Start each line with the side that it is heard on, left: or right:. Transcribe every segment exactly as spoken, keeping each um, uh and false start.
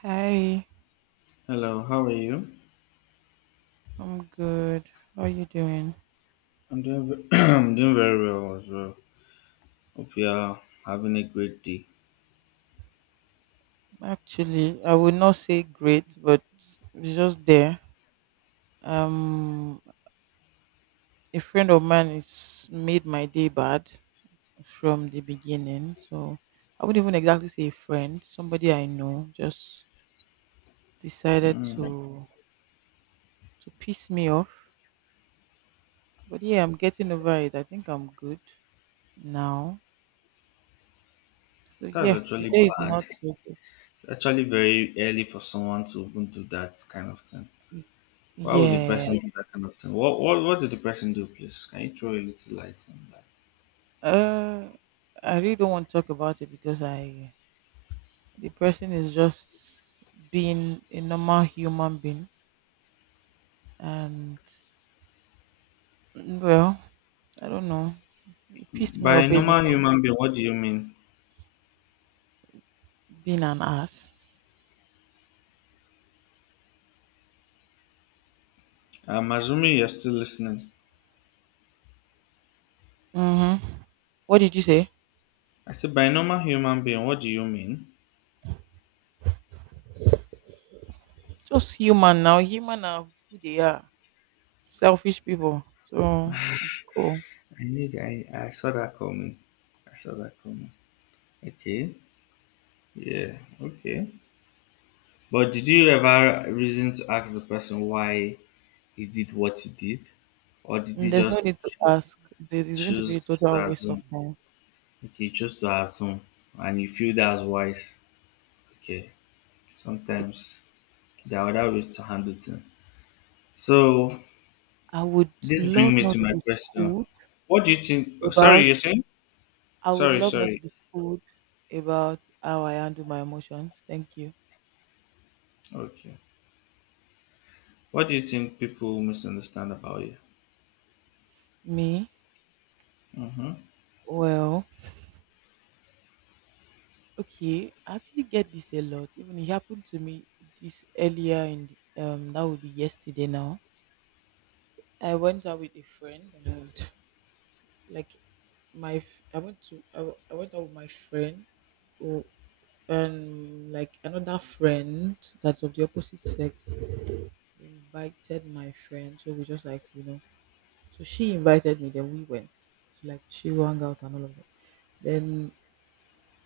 right: Hi,
left: Hello, how are you?
right: I'm good. How are you doing?
left: I'm doing ve- I'm doing very well as well. Hope you are having a great day.
right: Actually, I would not say great, but it's just there. Um, a friend of mine is made my day bad from the beginning, so I wouldn't even exactly say a friend. Somebody I know just decided to to piss me off. But yeah, I'm getting over it. I think I'm good now. So
left: That's
right: yeah, the
left: actually
right: day is
left: bad.
right: not so good.
left: Actually, very early for someone to even do that kind of thing. Why would the
right: Yeah.
left: person do that kind of thing? What what what did the person do, please? Can you throw a little light on that?
right: Uh, I really don't want to talk about it because I the person is just being a normal human being, and mm, well, I don't know. It pissed me
left: By
right: off
left: normal
right: basically
left: human being, what do you mean?
right: being an ass.
left: I'm assuming you're still listening.
right: Mm-hmm. What did you say?
left: I said, by normal human being, what do you mean?
right: Just human now. Human are who they are. Selfish people. So it's cool.
left: I need. I I saw that coming. I saw that coming. Okay. Yeah. Okay. But did you ever reason to ask the person why he did what he did? Or did
right: Mm,
left: he
right: There's no
left: just
right: need to
left: choose,
right: ask. It's it's going to be a
left: choose
right: total
left: to
right: waste of
left: assume?
right: time.
left: Okay, choose to assume. And you feel that's wise. Okay, sometimes there are other ways to handle things. So,
right: I would
left: this brings
right: love
left: me to
right: not to
left: my
right: be
left: question.
right: schooled
left: What do you think? oh, Sorry,
right: about
left: you're saying?
right: I would
left: Sorry,
right: love not to
left: sorry.
right: be schooled about how I handle my emotions. Thank you.
left: Okay. What do you think people misunderstand about you?
right: Me?
left: Mm-hmm.
right: Well, okay. I actually get this a lot. Even it happened to me this earlier in the, um that would be yesterday now. I went out with a friend and like my f- I went to I, w- I went out with my friend who- and like another friend that's of the opposite sex invited my friend, so we just like, you know. So she invited me, then we went to like chill, hang out, and all of that. Then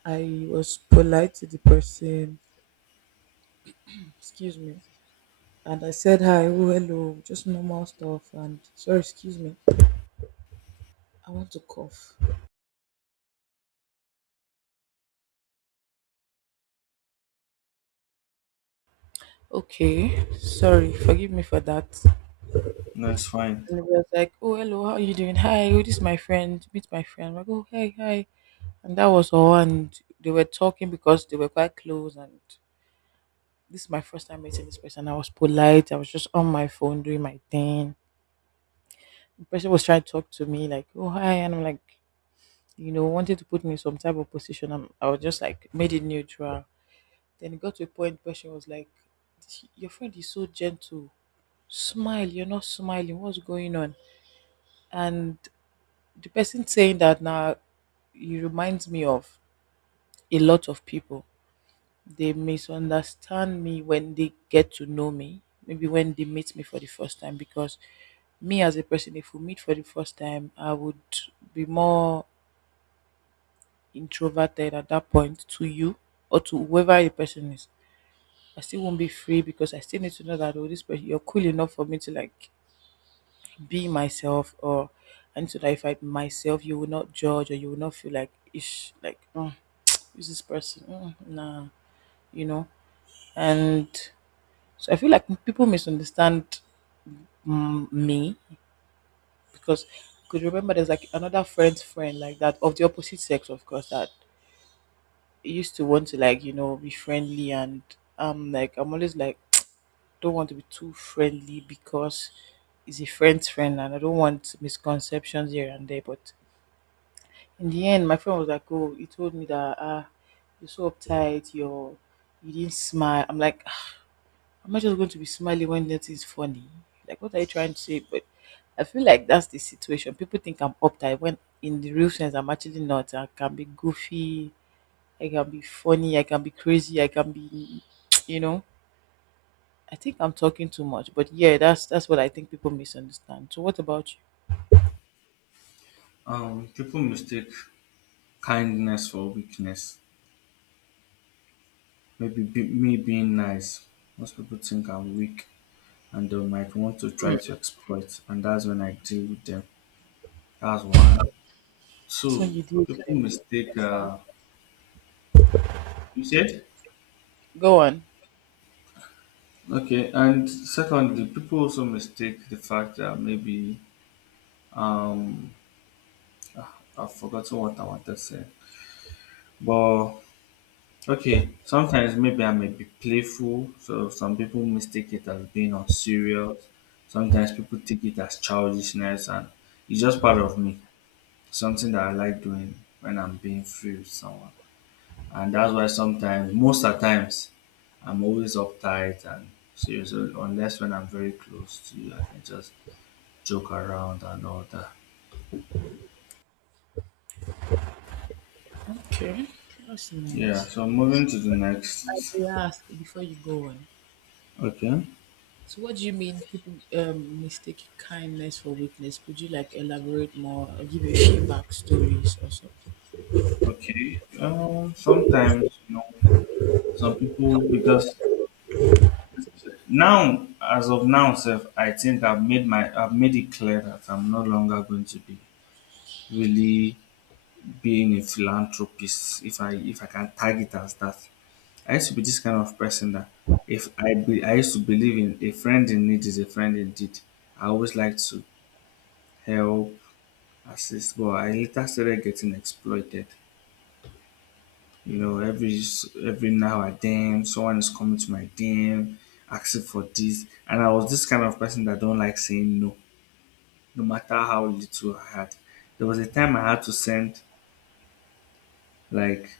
right: I was polite to the person, excuse me, and I said hi, oh, hello, just normal stuff, and sorry, excuse me, I want to cough. Okay, sorry, forgive me for that.
left: No, it's fine.
right: And it was like, oh, hello, how are you doing? Hi, oh, this is my friend, meet my friend. I'm like, oh, hi, hi. And that was all, and they were talking because they were quite close, and this is my first time meeting this person. I was polite, I was just on my phone doing my thing. The person was trying to talk to me like, oh, hi, and I'm like, you know, wanted to put me in some type of position. I i was just like made it neutral. Then it got to a point where she was like, "This- your friend is so gentle, smile, you're not smiling, what's going on?" And the person saying that now, it reminds me of a lot of people. They misunderstand me when they get to know me, maybe when they meet me for the first time, because me as a person, if we meet for the first time, I would be more introverted at that point to you, or to whoever the person is. I still won't be free because I still need to know that, oh, this person, you're cool enough for me to like be myself, or I need to identify myself. You will not judge or you will not feel like ish like, oh, is this person, mm, nah, you know, and so I feel like people misunderstand mm, me, because I could remember there's like another friend's friend like that of the opposite sex, of course, that used to want to like, you know, be friendly, and um like I'm always like don't want to be too friendly because he's a friend's friend and I don't want misconceptions here and there. But in the end my friend was like, oh, he told me that, ah, you're so uptight, you're you didn't smile. I'm like, "Ah, am I just going to be smiling when nothing's funny? Like what are you trying to say?" But I feel like that's the situation, people think I'm uptight when in the real sense I'm actually not. I can be goofy, I can be funny, I can be crazy, I can be, you know. I think I'm talking too much, but yeah, that's that's what I think people misunderstand. So, what about you?
left: Um, people mistake kindness for weakness. Maybe be, me being nice. Most people think I'm weak and they might want to try to exploit, and that's when I deal with them. That's one. Two,
right: That's you deal with
left: people
right: them.
left: mistake,
right: That sound-
left: uh, you said?
right: Go on.
left: Okay, and secondly, people also mistake the fact that maybe um I've forgotten what I wanted to say. But okay, sometimes maybe I may be playful, so some people mistake it as being unserious. Sometimes people take it as childishness, and it's just part of me. Something that I like doing when I'm being free with someone. And that's why sometimes, most of the times, I'm always uptight and serious, uh, unless when I'm very close to you, I can just joke around and all that.
right: Okay, that's
left: Yeah,
right: nice.
left: so moving to the
right: I
left: next.
right: may ask before you go on.
left: Okay.
right: So, what do you mean people um, mistake kindness for weakness? Could you like elaborate more, or give a few backstories or something?
left: Okay. Um, sometimes, you know, some people, because now, as of now, self, I think I've made my, I've made it clear that I'm no longer going to be really being a philanthropist if I if I can tag it as that. I used to be this kind of person that if I be, I used to believe in a friend in need is a friend indeed. I always liked to help, assist, but I later started getting exploited. You know, every s- every now and then someone is coming to my D M asking for this, and I was this kind of person that don't like saying no, no matter how little I had. There was a time I had to send like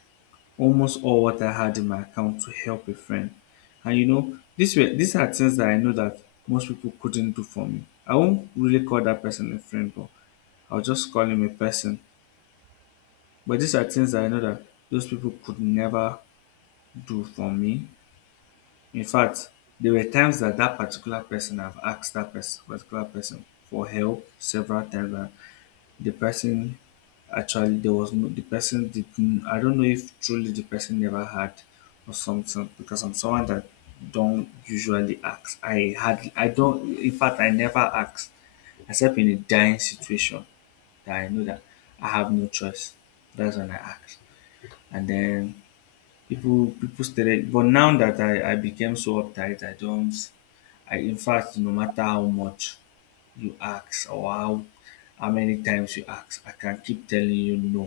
left: almost all what I had in my account to help a friend. And you know, these were these are things that I know that most people couldn't do for me. I won't really call that person a friend, but I'll just call him a person. But these are things that I know that those people could never do for me. In fact, there were times that that particular person, I've asked that person, particular person for help several times. And the person, actually there was no, the person didn't, I don't know if truly the person never had or something, because I'm someone that don't usually ask. I had I don't, in fact I never ask except in a dying situation that I know that I have no choice. That's when I ask. And then people people stated, but now that I, I became so uptight, I don't, I in fact no matter how much you ask or how how many times you ask, I can keep telling you no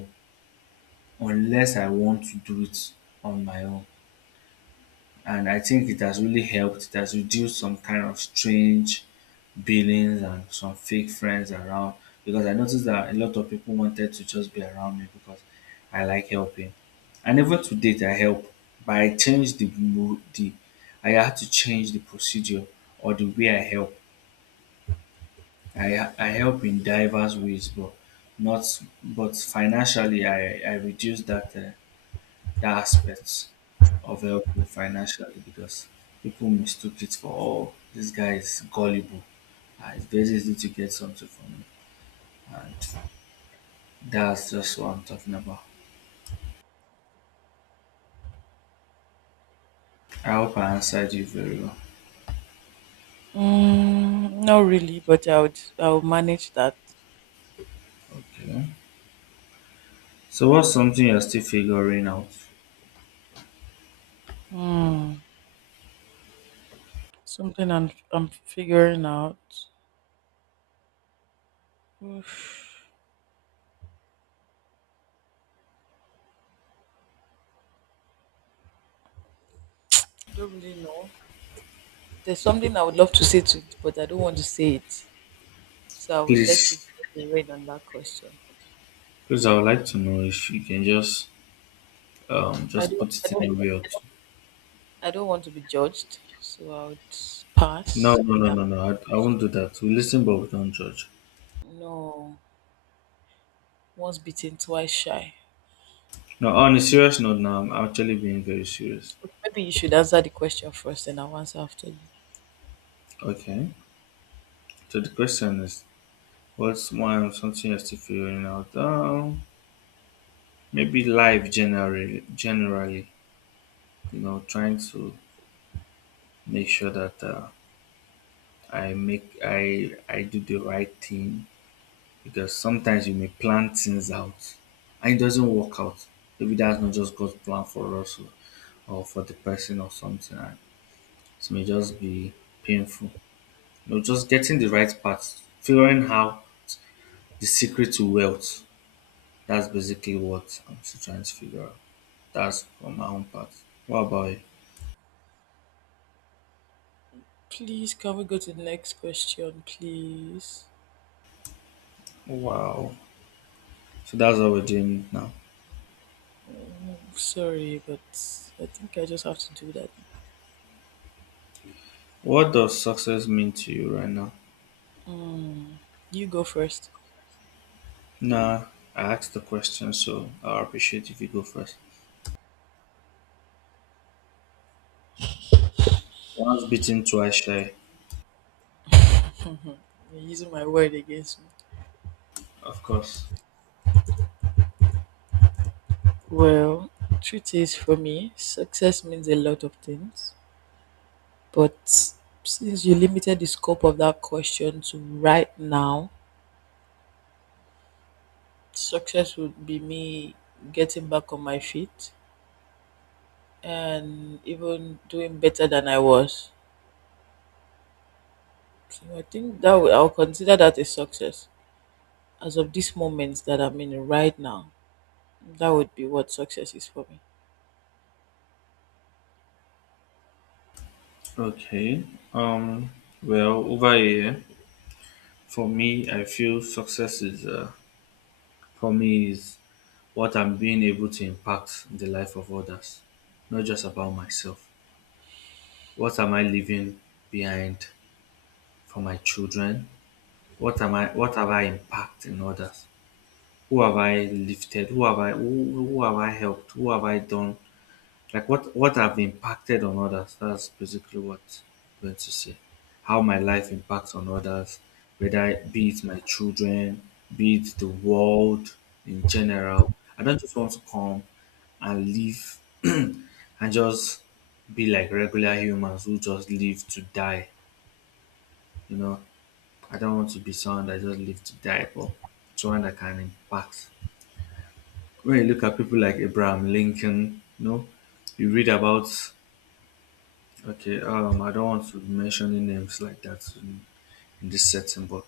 left: unless I want to do it on my own, and I think it has really helped. It has reduced some kind of strange billings and some fake friends around because I noticed that a lot of people wanted to just be around me because I like helping. And even to date, I help, but I changed the mo- the I had to change the procedure or the way I help. I I help in diverse ways, but not, but financially I I reduced that. Uh, that aspect of helping financially, because people mistook it for, oh, this guy is gullible, uh, it's very easy to get something from him, and that's just what I'm talking about. I hope I answered you very well.
right: Mm, not really, but I would I would manage that.
left: Okay, so what's something you're still figuring out?
right: Mm, something I'm I'm figuring out. Oof, I don't really know. There's something I would love to say to it, but I don't want to say it. So I would let you
left: Please,
right: read on that question.
left: please, I would like to know if you can just um
right: I
left: just put
right: don't I
left: it
right: don't
left: in a way or two.
right: I don't want to be judged, so I would
left: No,
right: pass
left: no,
right: on
left: no,
right: that.
left: no, no, i, I won't do that, we listen but we don't judge.
right: No. Once bitten, twice shy.
left: No, on a serious note now, I'm actually being very serious.
right: Okay, maybe you should answer the question first and I'll answer after you.
left: Okay. So the question is, what's one of something you're still figuring out? Um, maybe life generally, generally, you know, trying to make sure that uh, I make I I do the right thing because sometimes you may plan things out and it doesn't work out. Maybe that's not just God's plan for us or or for the person or something, and it may just be painful. You know, just getting the right path, figuring out the secret to wealth. That's basically what I'm still trying to figure out. That's on my own part. What about you?
right: Please, can we go to the next question, please?
left: Wow. So that's what we're doing now.
right: I'm sorry, but I think I just have to do that.
left: What does success mean to you right now?
right: You go first.
left: Nah, I asked the question, so I appreciate if you go first. Once beaten, twice shy.
right: You're using my word against me.
left: Of course.
right: Well, truth is, for me, success means a lot of things. But since you limited the scope of that question to right now, success would be me getting back on my feet and even doing better than I was. So I think that would, I'll consider that a success. As of this moment that I'm in right now, that would be what success is for me.
left: Okay. Um. Well, over here, for me, I feel success is, uh, for me is what I'm being able to impact in the life of others, not just about myself. What am I leaving behind for my children? What am I what have I impacted in others? Who have I lifted? Who have I who, who have I helped? Who have I done? Like what what have impacted on others? That's basically what I'm going to say. How my life impacts on others, whether it- be it my children, be it the world in general. I don't just want to come and live and just be like regular humans who just live to die. You know, I don't want to be someone that just live to die, but someone that can impact. When you look at people like Abraham Lincoln, you know, you read about, okay, um, I don't want to be mentioning names like that in, in this setting, but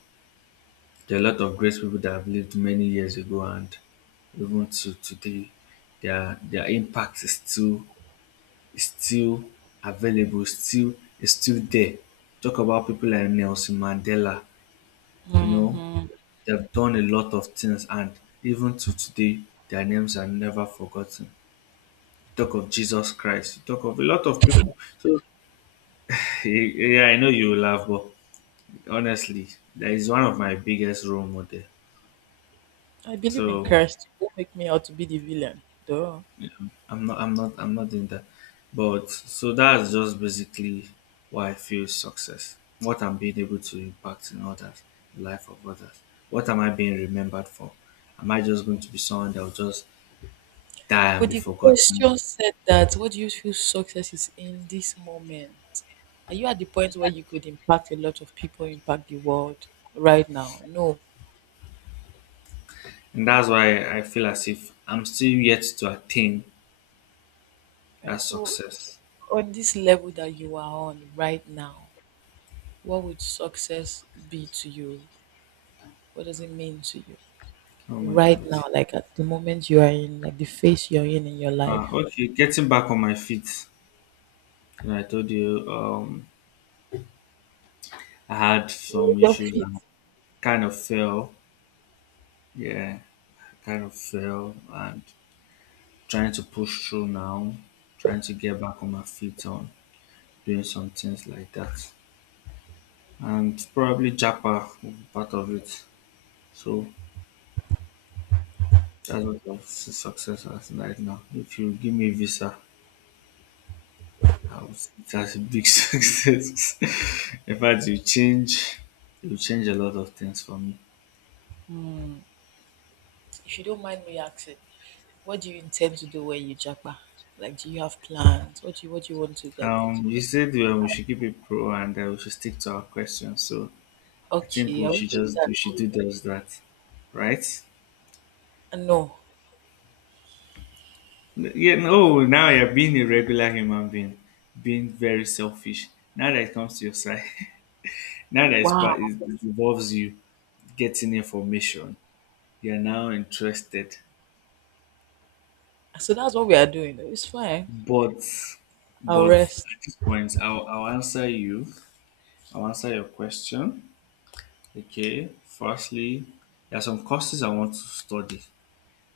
left: there are a lot of great people that have lived many years ago and even to today, their their impact is still, is still available, still is still there. Talk about people like Nelson Mandela, you know,
right: Hmm.
left: they've done a lot of things and even to today their names are never forgotten. You talk of Jesus Christ, you talk of a lot of people. So yeah, I know you will laugh, but honestly, that is one of my biggest role model.
right: I believe in
left: So
right: Christ. Don't make me out to be the villain. Duh.
left: I'm not I'm not I'm not in that. But so that's just basically why I feel success. What I'm being able to impact in others, the life of others. What am I being remembered for? Am I just going to be someone that will just die and
right: But
left: be
right: the
left: forgotten?
right: question said that what do you feel success is in this moment? Are you at the point where you could impact a lot of people, impact the world right now? No.
left: And that's why I feel as if I'm still yet to attain that
right: And so,
left: success.
right: on this level that you are on right now, what would success be to you? What does it mean to you
left: Oh my
right: right
left: God.
right: now? Like at the moment you are in, like the phase you're in in your
left: Uh,
right: life,
left: okay, getting back on my feet. And I told you um, I had some
right: your
left: issues
right: feet.
left: and kind of fell. Yeah, I kind of fell and trying to push through now, trying to get back on my feet on doing some things like that. And probably Japa will be part of it. So that's what I see success as right now. If you give me visa, wow, that's a big success. In fact, you change, you change a lot of things for me.
right: Hmm. If you don't mind me asking, what do you intend to do when you japa? Like, do you have plans? What do you, what do you want to like?
left: Um, you said well, we should keep it pro and uh, we should stick to our questions. So I think
right: Okay, are
left: we
right: we
left: should
right: doing
left: just
right: that?
left: we should do just that, right?
right: Uh, No.
left: N- Yeah. No. Now you're being a regular human being, being very selfish. Now that it comes to your side, now that it's part,
right: Wow.
left: it it involves you getting information, you're now interested.
right: So that's what we are doing. It's fine.
left: But
right: I'll
left: but
right: rest.
left: at this point, I'll, I'll answer you. I'll answer your question. Okay. Firstly, there are some courses I want to study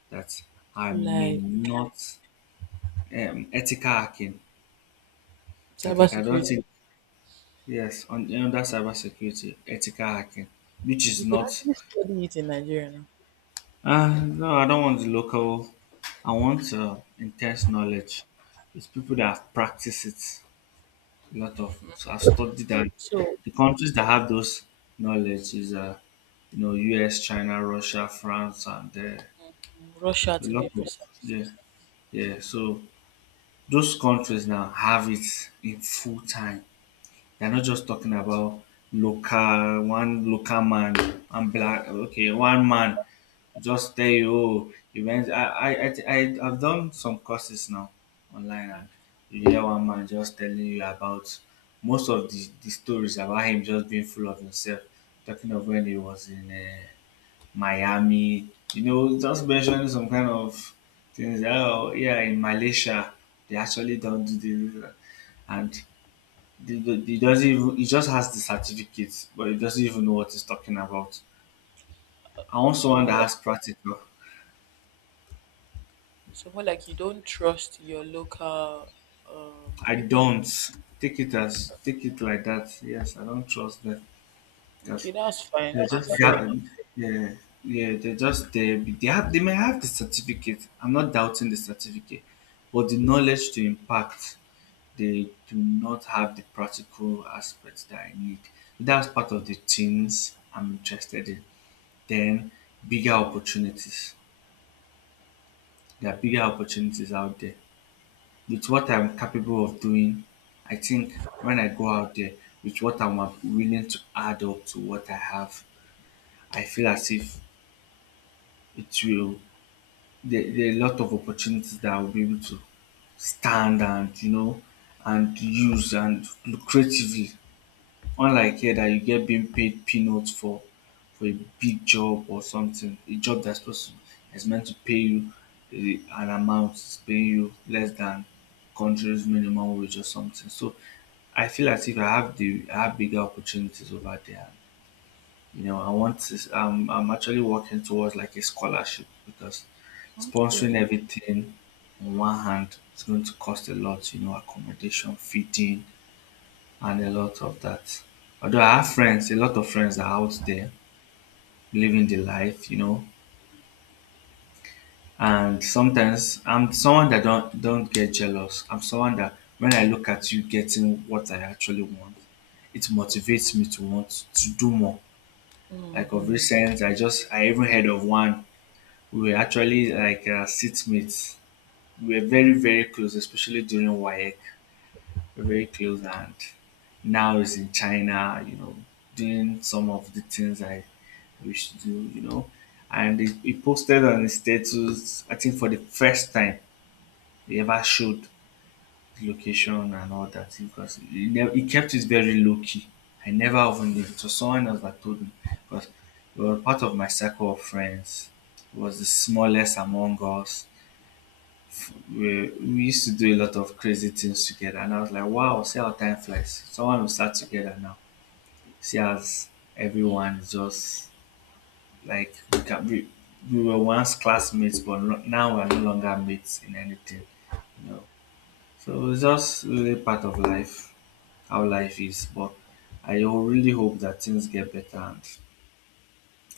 left: that I may
right: Like
left: not, um, ethical hacking that I cannot
right: cybersecurity,
left: think. Yes, on under cybersecurity, ethical hacking, which is
right: you could
left: not.
right: actually study it in Nigeria now.
left: Uh, no, I don't want the local. I want uh, intense knowledge. It's people that have practiced it a lot of, so I've studied that
right: So
left: the countries that have those knowledge is uh you know U S, China, Russia, France, and uh,
right: mm, Russia,
left: a
right: to
left: lot
right: be
left: of,
right: precise.
left: yeah, yeah. So those countries now have it in full time. They're not just talking about local one local man and black, okay, one man just tell you, oh, you went. I I I thi- I have done some courses now online, and you hear one man just telling you about most of the the stories about him just being full of himself, talking of when he was in uh, Miami, you know, just mentioning some kind of things. Oh yeah, in Malaysia they actually don't do this. And the, the, he doesn't even he just has the certificate, but he doesn't even know what he's talking about. I want someone that has practical.
right: So more like you don't trust your local, um, the
left: I
right: people in.
left: don't take it as take it like that. Yes, I don't trust them because
right: Okay, that's fine.
left: they're
right: I'm
left: just that.
right: fair.
left: Yeah, yeah, they're just they they have they may have the certificate. I'm not doubting the certificate, but the knowledge to impact, they do not have the practical aspects that I need. That's part of the things I'm interested in. Then bigger opportunities. There are bigger opportunities out there. With what I'm capable of doing, I think when I go out there with what I'm willing to add up to what I have, I feel as if it will there, there are a lot of opportunities that I'll be able to stand, and you know and use, and lucratively. Unlike here, that you get being paid peanuts for for a big job or something, a job that's supposed to is meant to pay you a, an amount, it's paying you less than country's minimum wage or something. So I feel as if I have the I have bigger opportunities over there. You know, I want to, am I'm actually working towards like a scholarship because
right: Okay.
left: sponsoring everything on one hand is going to cost a lot, you know, accommodation, feeding, and a lot of that. Although I have friends, a lot of friends are out there living the life, you know. And sometimes I'm someone that don't don't get jealous. I'm someone that when I look at you getting what I actually want, it motivates me to want to do more. Like of
right: Hmm.
left: recent, I just I even heard of one. We were actually like uh, seatmates. We were very very close, especially during WAEC. A very close and now is in China, you know, doing some of the things I wish to do, you know. And he, he posted on his status, I think for the first time he ever showed the location and all that, because he, never, he kept it very low key. I never even knew. So someone else that told me because we were part of my circle of friends. He was the smallest among us. We we used to do a lot of crazy things together, and I was like, wow, see how time flies. Someone will start together now. See as everyone is just like we can we, we were once classmates, but no, now we're no longer mates in anything, you know. So it's just really part of life, how life is. But I ho- really hope that things get better and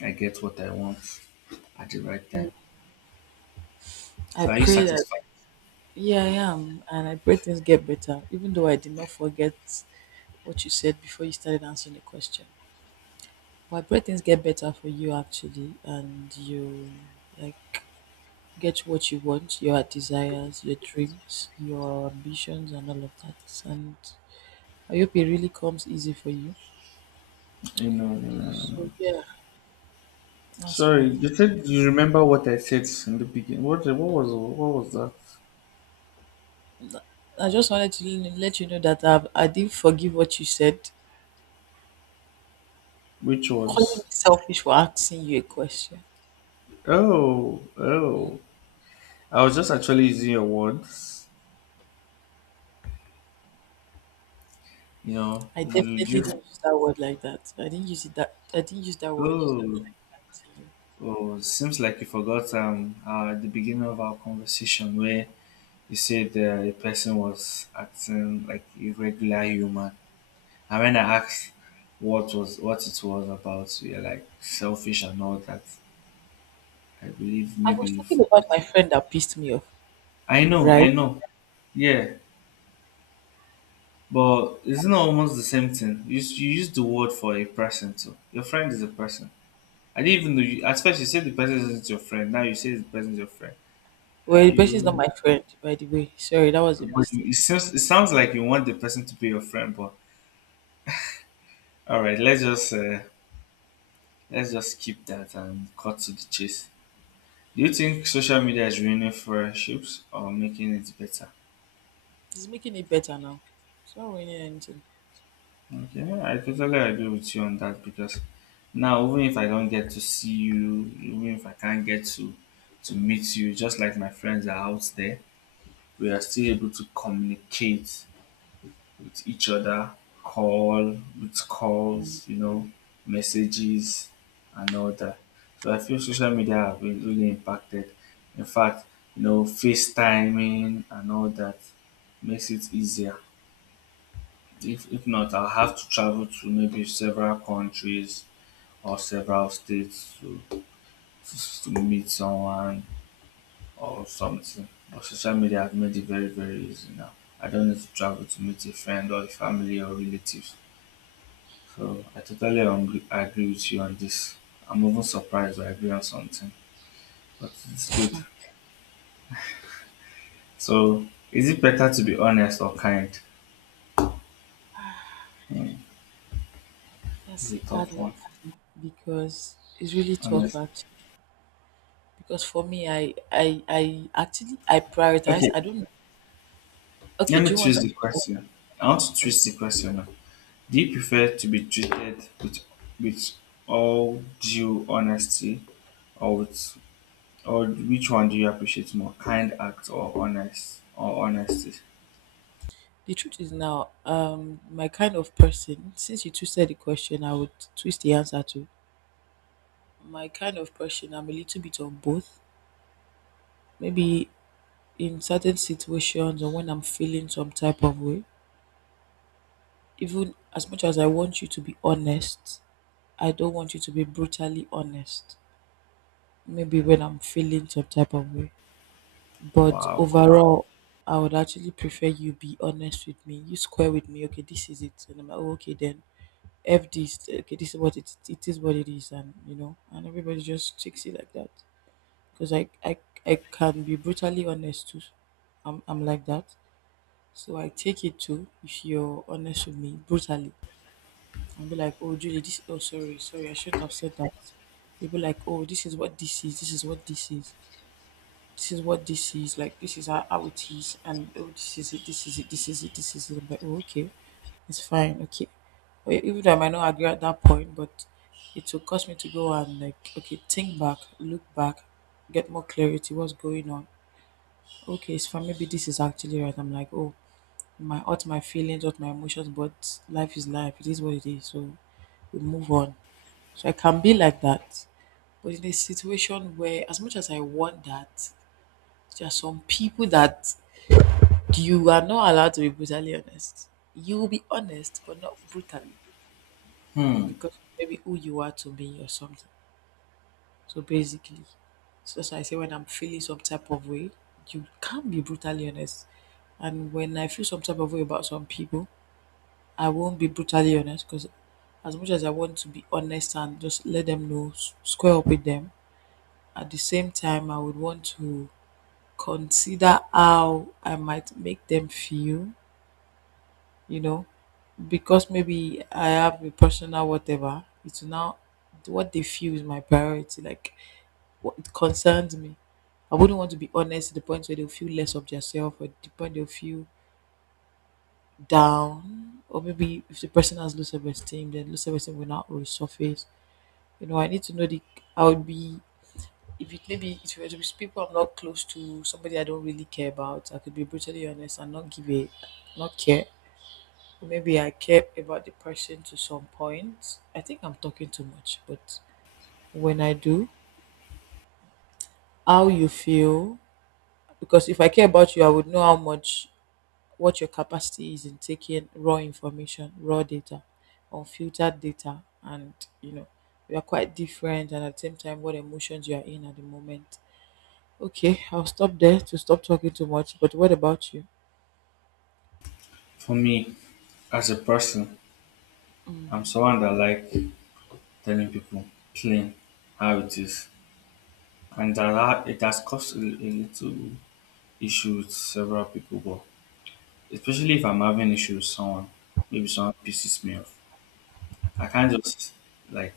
left: I get what I want at the right time.
right: I
left: So are you
right: pray that
left: satisfied?
right: yeah, I am. And I pray things get better, even though I did not forget what you said before you started answering the question. But I pray things get better for you actually, and you like get what you want, your desires, your dreams, your ambitions, and all of that. And I hope it really comes easy for you.
left: You know,
right: So yeah, that's
left: sorry,
right: fine.
left: you said you remember what I said in the beginning. What what was what was that?
right: I just wanted to l- let you know that I've, I didn't forgive what you said,
left: Which
right: calling me
left: was
right: selfish for asking you a question.
left: oh, oh. I was just actually using your words. You know,
right: I
left: you
right: definitely
left: just
right: didn't use that word like that. I didn't use it that I didn't use that word
left: oh.
right: like that, to you.
left: Oh, seems like you forgot um uh, at the beginning of our conversation where you said uh, a person was acting like a regular human. And when I asked what was what it was about, you're like selfish and all that. I believe
right: I
left: maybe
right: was
left: you
right: talking
left: forgot.
right: about my friend that pissed me off,
left: I know,
right: right?
left: I know. Yeah, but it's not almost the same thing? You, s- you use the word for a person too. Your friend is a person. I didn't even know you. At first, you said the person isn't your friend. Now you say the person is your friend. Are
right: Well, the person is not
left: you?
right: my friend, by the way. Sorry, that was a
left: But you,
right: mistake.
left: it seems it sounds like you want the person to be your friend. But all right, let's just uh, let's just keep that and cut to the chase. Do you think social media is ruining friendships or making it better?
right: It's making it better now. It's not ruining anything.
left: Okay, well, I totally agree with you on that because now even if I don't get to see you, even if I can't get to to meet you, just like my friends are out there, we are still able to communicate with each other, call with calls, you know, messages and all that. So I feel social media have been really impacted. In fact, you know, FaceTiming and all that makes it easier. if if not, I'll have to travel to maybe several countries or several states to to meet someone or something. But social media has made it very very easy now. I don't need to travel to meet a friend or a family or relatives. So I totally agree, agree with you on this. I'm even surprised I agree on something, but it's good. So is it better to be honest or kind? Hmm, it's
right: That's
left: a
right: the hard
left: tough one.
right: one for me because it's really tough
left: Honest.
right: actually. Because for me, I I I actually I prioritize.
left: Okay,
right: I don't know. Okay,
left: let me
right: do you want
left: twist
right: to?
left: the question. I want to
right: Okay.
left: twist the question now. Do you prefer to be treated with, with all due honesty or with or which one do you appreciate more? Kind act or honest or honesty?
right: The truth is now, um, my kind of person. Since you twisted the question, I would twist the answer too. My kind of person, I'm a little bit of both. Maybe in certain situations or when I'm feeling some type of way, even as much as I want you to be honest, I don't want you to be brutally honest. Maybe when I'm feeling some type of way. But
left: Wow.
right: overall, I would actually prefer you be honest with me. You square with me. Okay, this is it. And I'm like, "Oh, okay, then F this. Okay, this is what it, it is what it is." And, you know, and everybody just takes it like that. Because I, I I can be brutally honest too. I'm I'm like that. So I take it too if you're honest with me brutally. I'll be like, oh Julie, this oh sorry, sorry, I shouldn't have said that. You'll be like, oh this is what this is, this is what this is, this is what this is, like this is how, how it is, and oh this is it, this is it, this is it, this is it. I'm like, oh okay, it's fine, okay. Or even though I might not agree at that point, but it will cause me to go and like, okay, think back, look back, get more clarity, what's going on. Okay, it's fine. Maybe this is actually right. I'm like, oh, my might hurt my feelings, hurt my emotions, but life is life. It is what it is. So we move on. So I can be like that. But in a situation where, as much as I want that, there are some people that you are not allowed to be brutally honest. You will be honest, but not brutally,
left: Hmm.
right: because maybe who you are to me or something. So basically, so that's why I say when I'm feeling some type of way, you can't be brutally honest. And when I feel some type of way about some people, I won't be brutally honest because as much as I want to be honest and just let them know, s- square up with them, at the same time, I would want to consider how I might make them feel, you know, because maybe I have a personal whatever, it's now what they feel is my priority. Like what it concerns me. I wouldn't want to be honest to the point where they'll feel less of themselves or the point they'll feel down. Or maybe if the person has low self esteem, then low self esteem will not resurface. You know, I need to know the I would be if it maybe if it was people I'm not close to, somebody I don't really care about, I could be brutally honest and not give a not care. Or maybe I care about the person to some point. I think I'm talking too much, but when I do, how you feel because if I care about you, I would know how much what your capacity is in taking raw information, raw data, unfiltered data, and you know, we are quite different, and at the same time, what emotions you are in at the moment. Okay, I'll stop there to stop talking too much. But what about you?
left: For me, as a person, I'm someone that like telling people plain how it is. And that ha- it has caused a, a little issue with several people, but especially if I'm having issue with someone, maybe someone pisses me off. I can't just like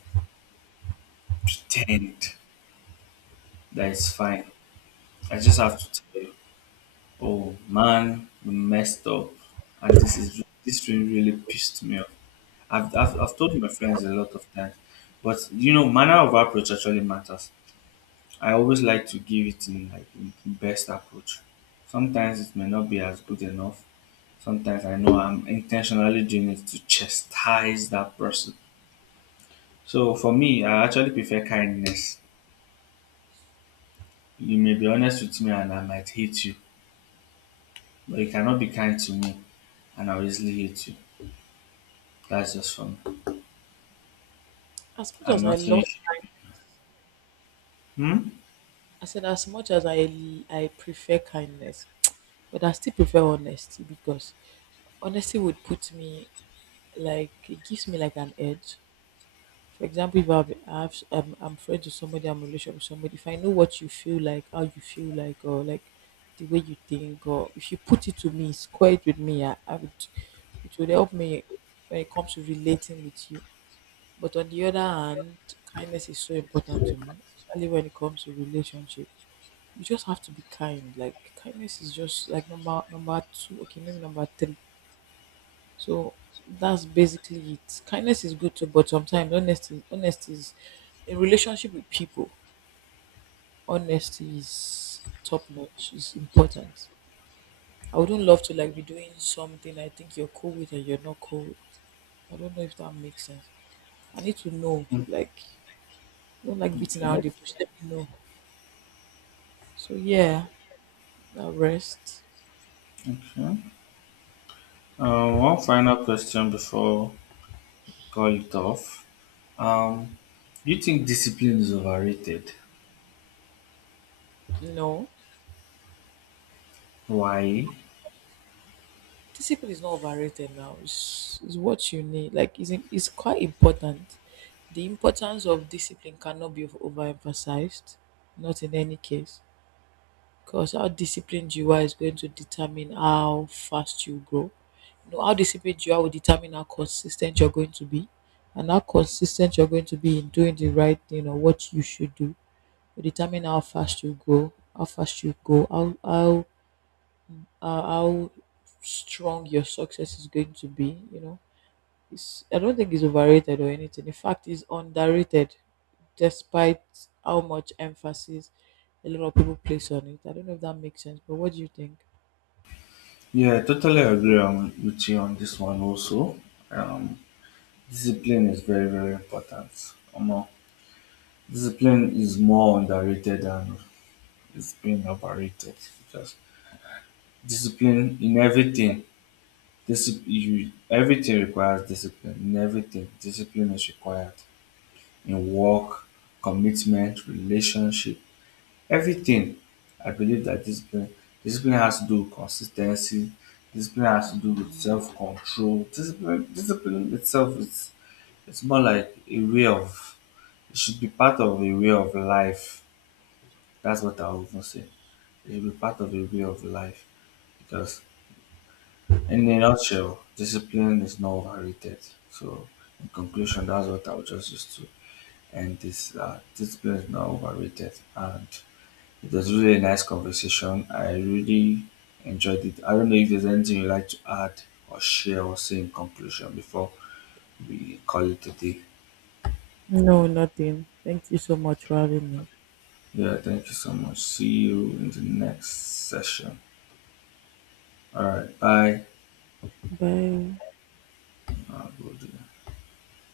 left: pretend. That's fine. I just have to tell you, oh man, we messed up, and this is this really really pissed me off. I've I've, I've told my friends a lot of times, but you know, manner of approach actually matters. I always like to give it in like in best approach. Sometimes it may not be as good enough. Sometimes I know I'm intentionally doing it to chastise that person. So for me, I actually prefer kindness. You may be honest with me and I might hate you, but you cannot be kind to me and I'll easily hit you. That's just fun.
right: As much
left: I'm
right: as I
left: not
right: love
left: finished.
right: kindness,
left: Hmm?
right: I said as much as I I prefer kindness, but I still prefer honesty because honesty would put me like it gives me like an edge. For example, if I've, I've I'm, I'm friends with somebody, I'm in a relationship with somebody. If I know what you feel like, how you feel like, or like the way you think, or if you put it to me, square it with me, I, I would. It would help me when it comes to relating with you. But on the other hand, kindness is so important to me, especially when it comes to relationship. You just have to be kind. Like kindness is just like number number two. Okay, maybe number three, so that's basically it. Kindness is good too, but sometimes honesty honesty is in relationship with people, honesty is top notch, is important. I wouldn't love to like be doing something I think you're cool with and you're not cool with. I don't know if that makes sense. I need to know, like I don't like beating around
left: Okay.
right: the bush, let me know. So yeah, now rest.
left: Okay. Uh, one final question before we call it off. Um, do you think discipline is overrated?
right: No.
left: Why?
right: Discipline is not overrated now. It's, it's what you need. Like it's, it's quite important. The importance of discipline cannot be overemphasized, not in any case. Because how disciplined you are is going to determine how fast you grow. You know, how disciplined you are will determine how consistent you're going to be. And how consistent you're going to be in doing the right thing or what you should do will determine how fast you grow, how fast you go, how how uh, how strong your success is going to be. You know, it's I don't think it's overrated or anything. In fact, it's underrated, despite how much emphasis a lot of people place on it. I don't know if that makes sense, but what do you think?
left: Yeah, I totally agree on, with you on this one also. Um, discipline is very, very important. Omo, discipline is more underrated than it's being overrated. Just discipline in everything. Discipline, you, everything requires discipline in everything. Discipline is required in work, commitment, relationship, everything. I believe that discipline, discipline has to do with consistency. Discipline has to do with
right: Mm.
left: self control. Discipline, discipline itself is it's more like a way of it should be part of a way of life. That's what I often say. It should be part of a way of life because in a nutshell, discipline is not overrated. So, in conclusion, that's what I would just use to end this. Uh, discipline is not overrated, and it was really a nice conversation. I really enjoyed it. I don't know if there's anything you'd like to add or share or say in conclusion before we call it a day.
right: No, nothing. Thank you so much for having me.
left: Yeah, thank you so much. See you in the next session. All right, bye.
right: Bye.
left: Uh, we'll do that.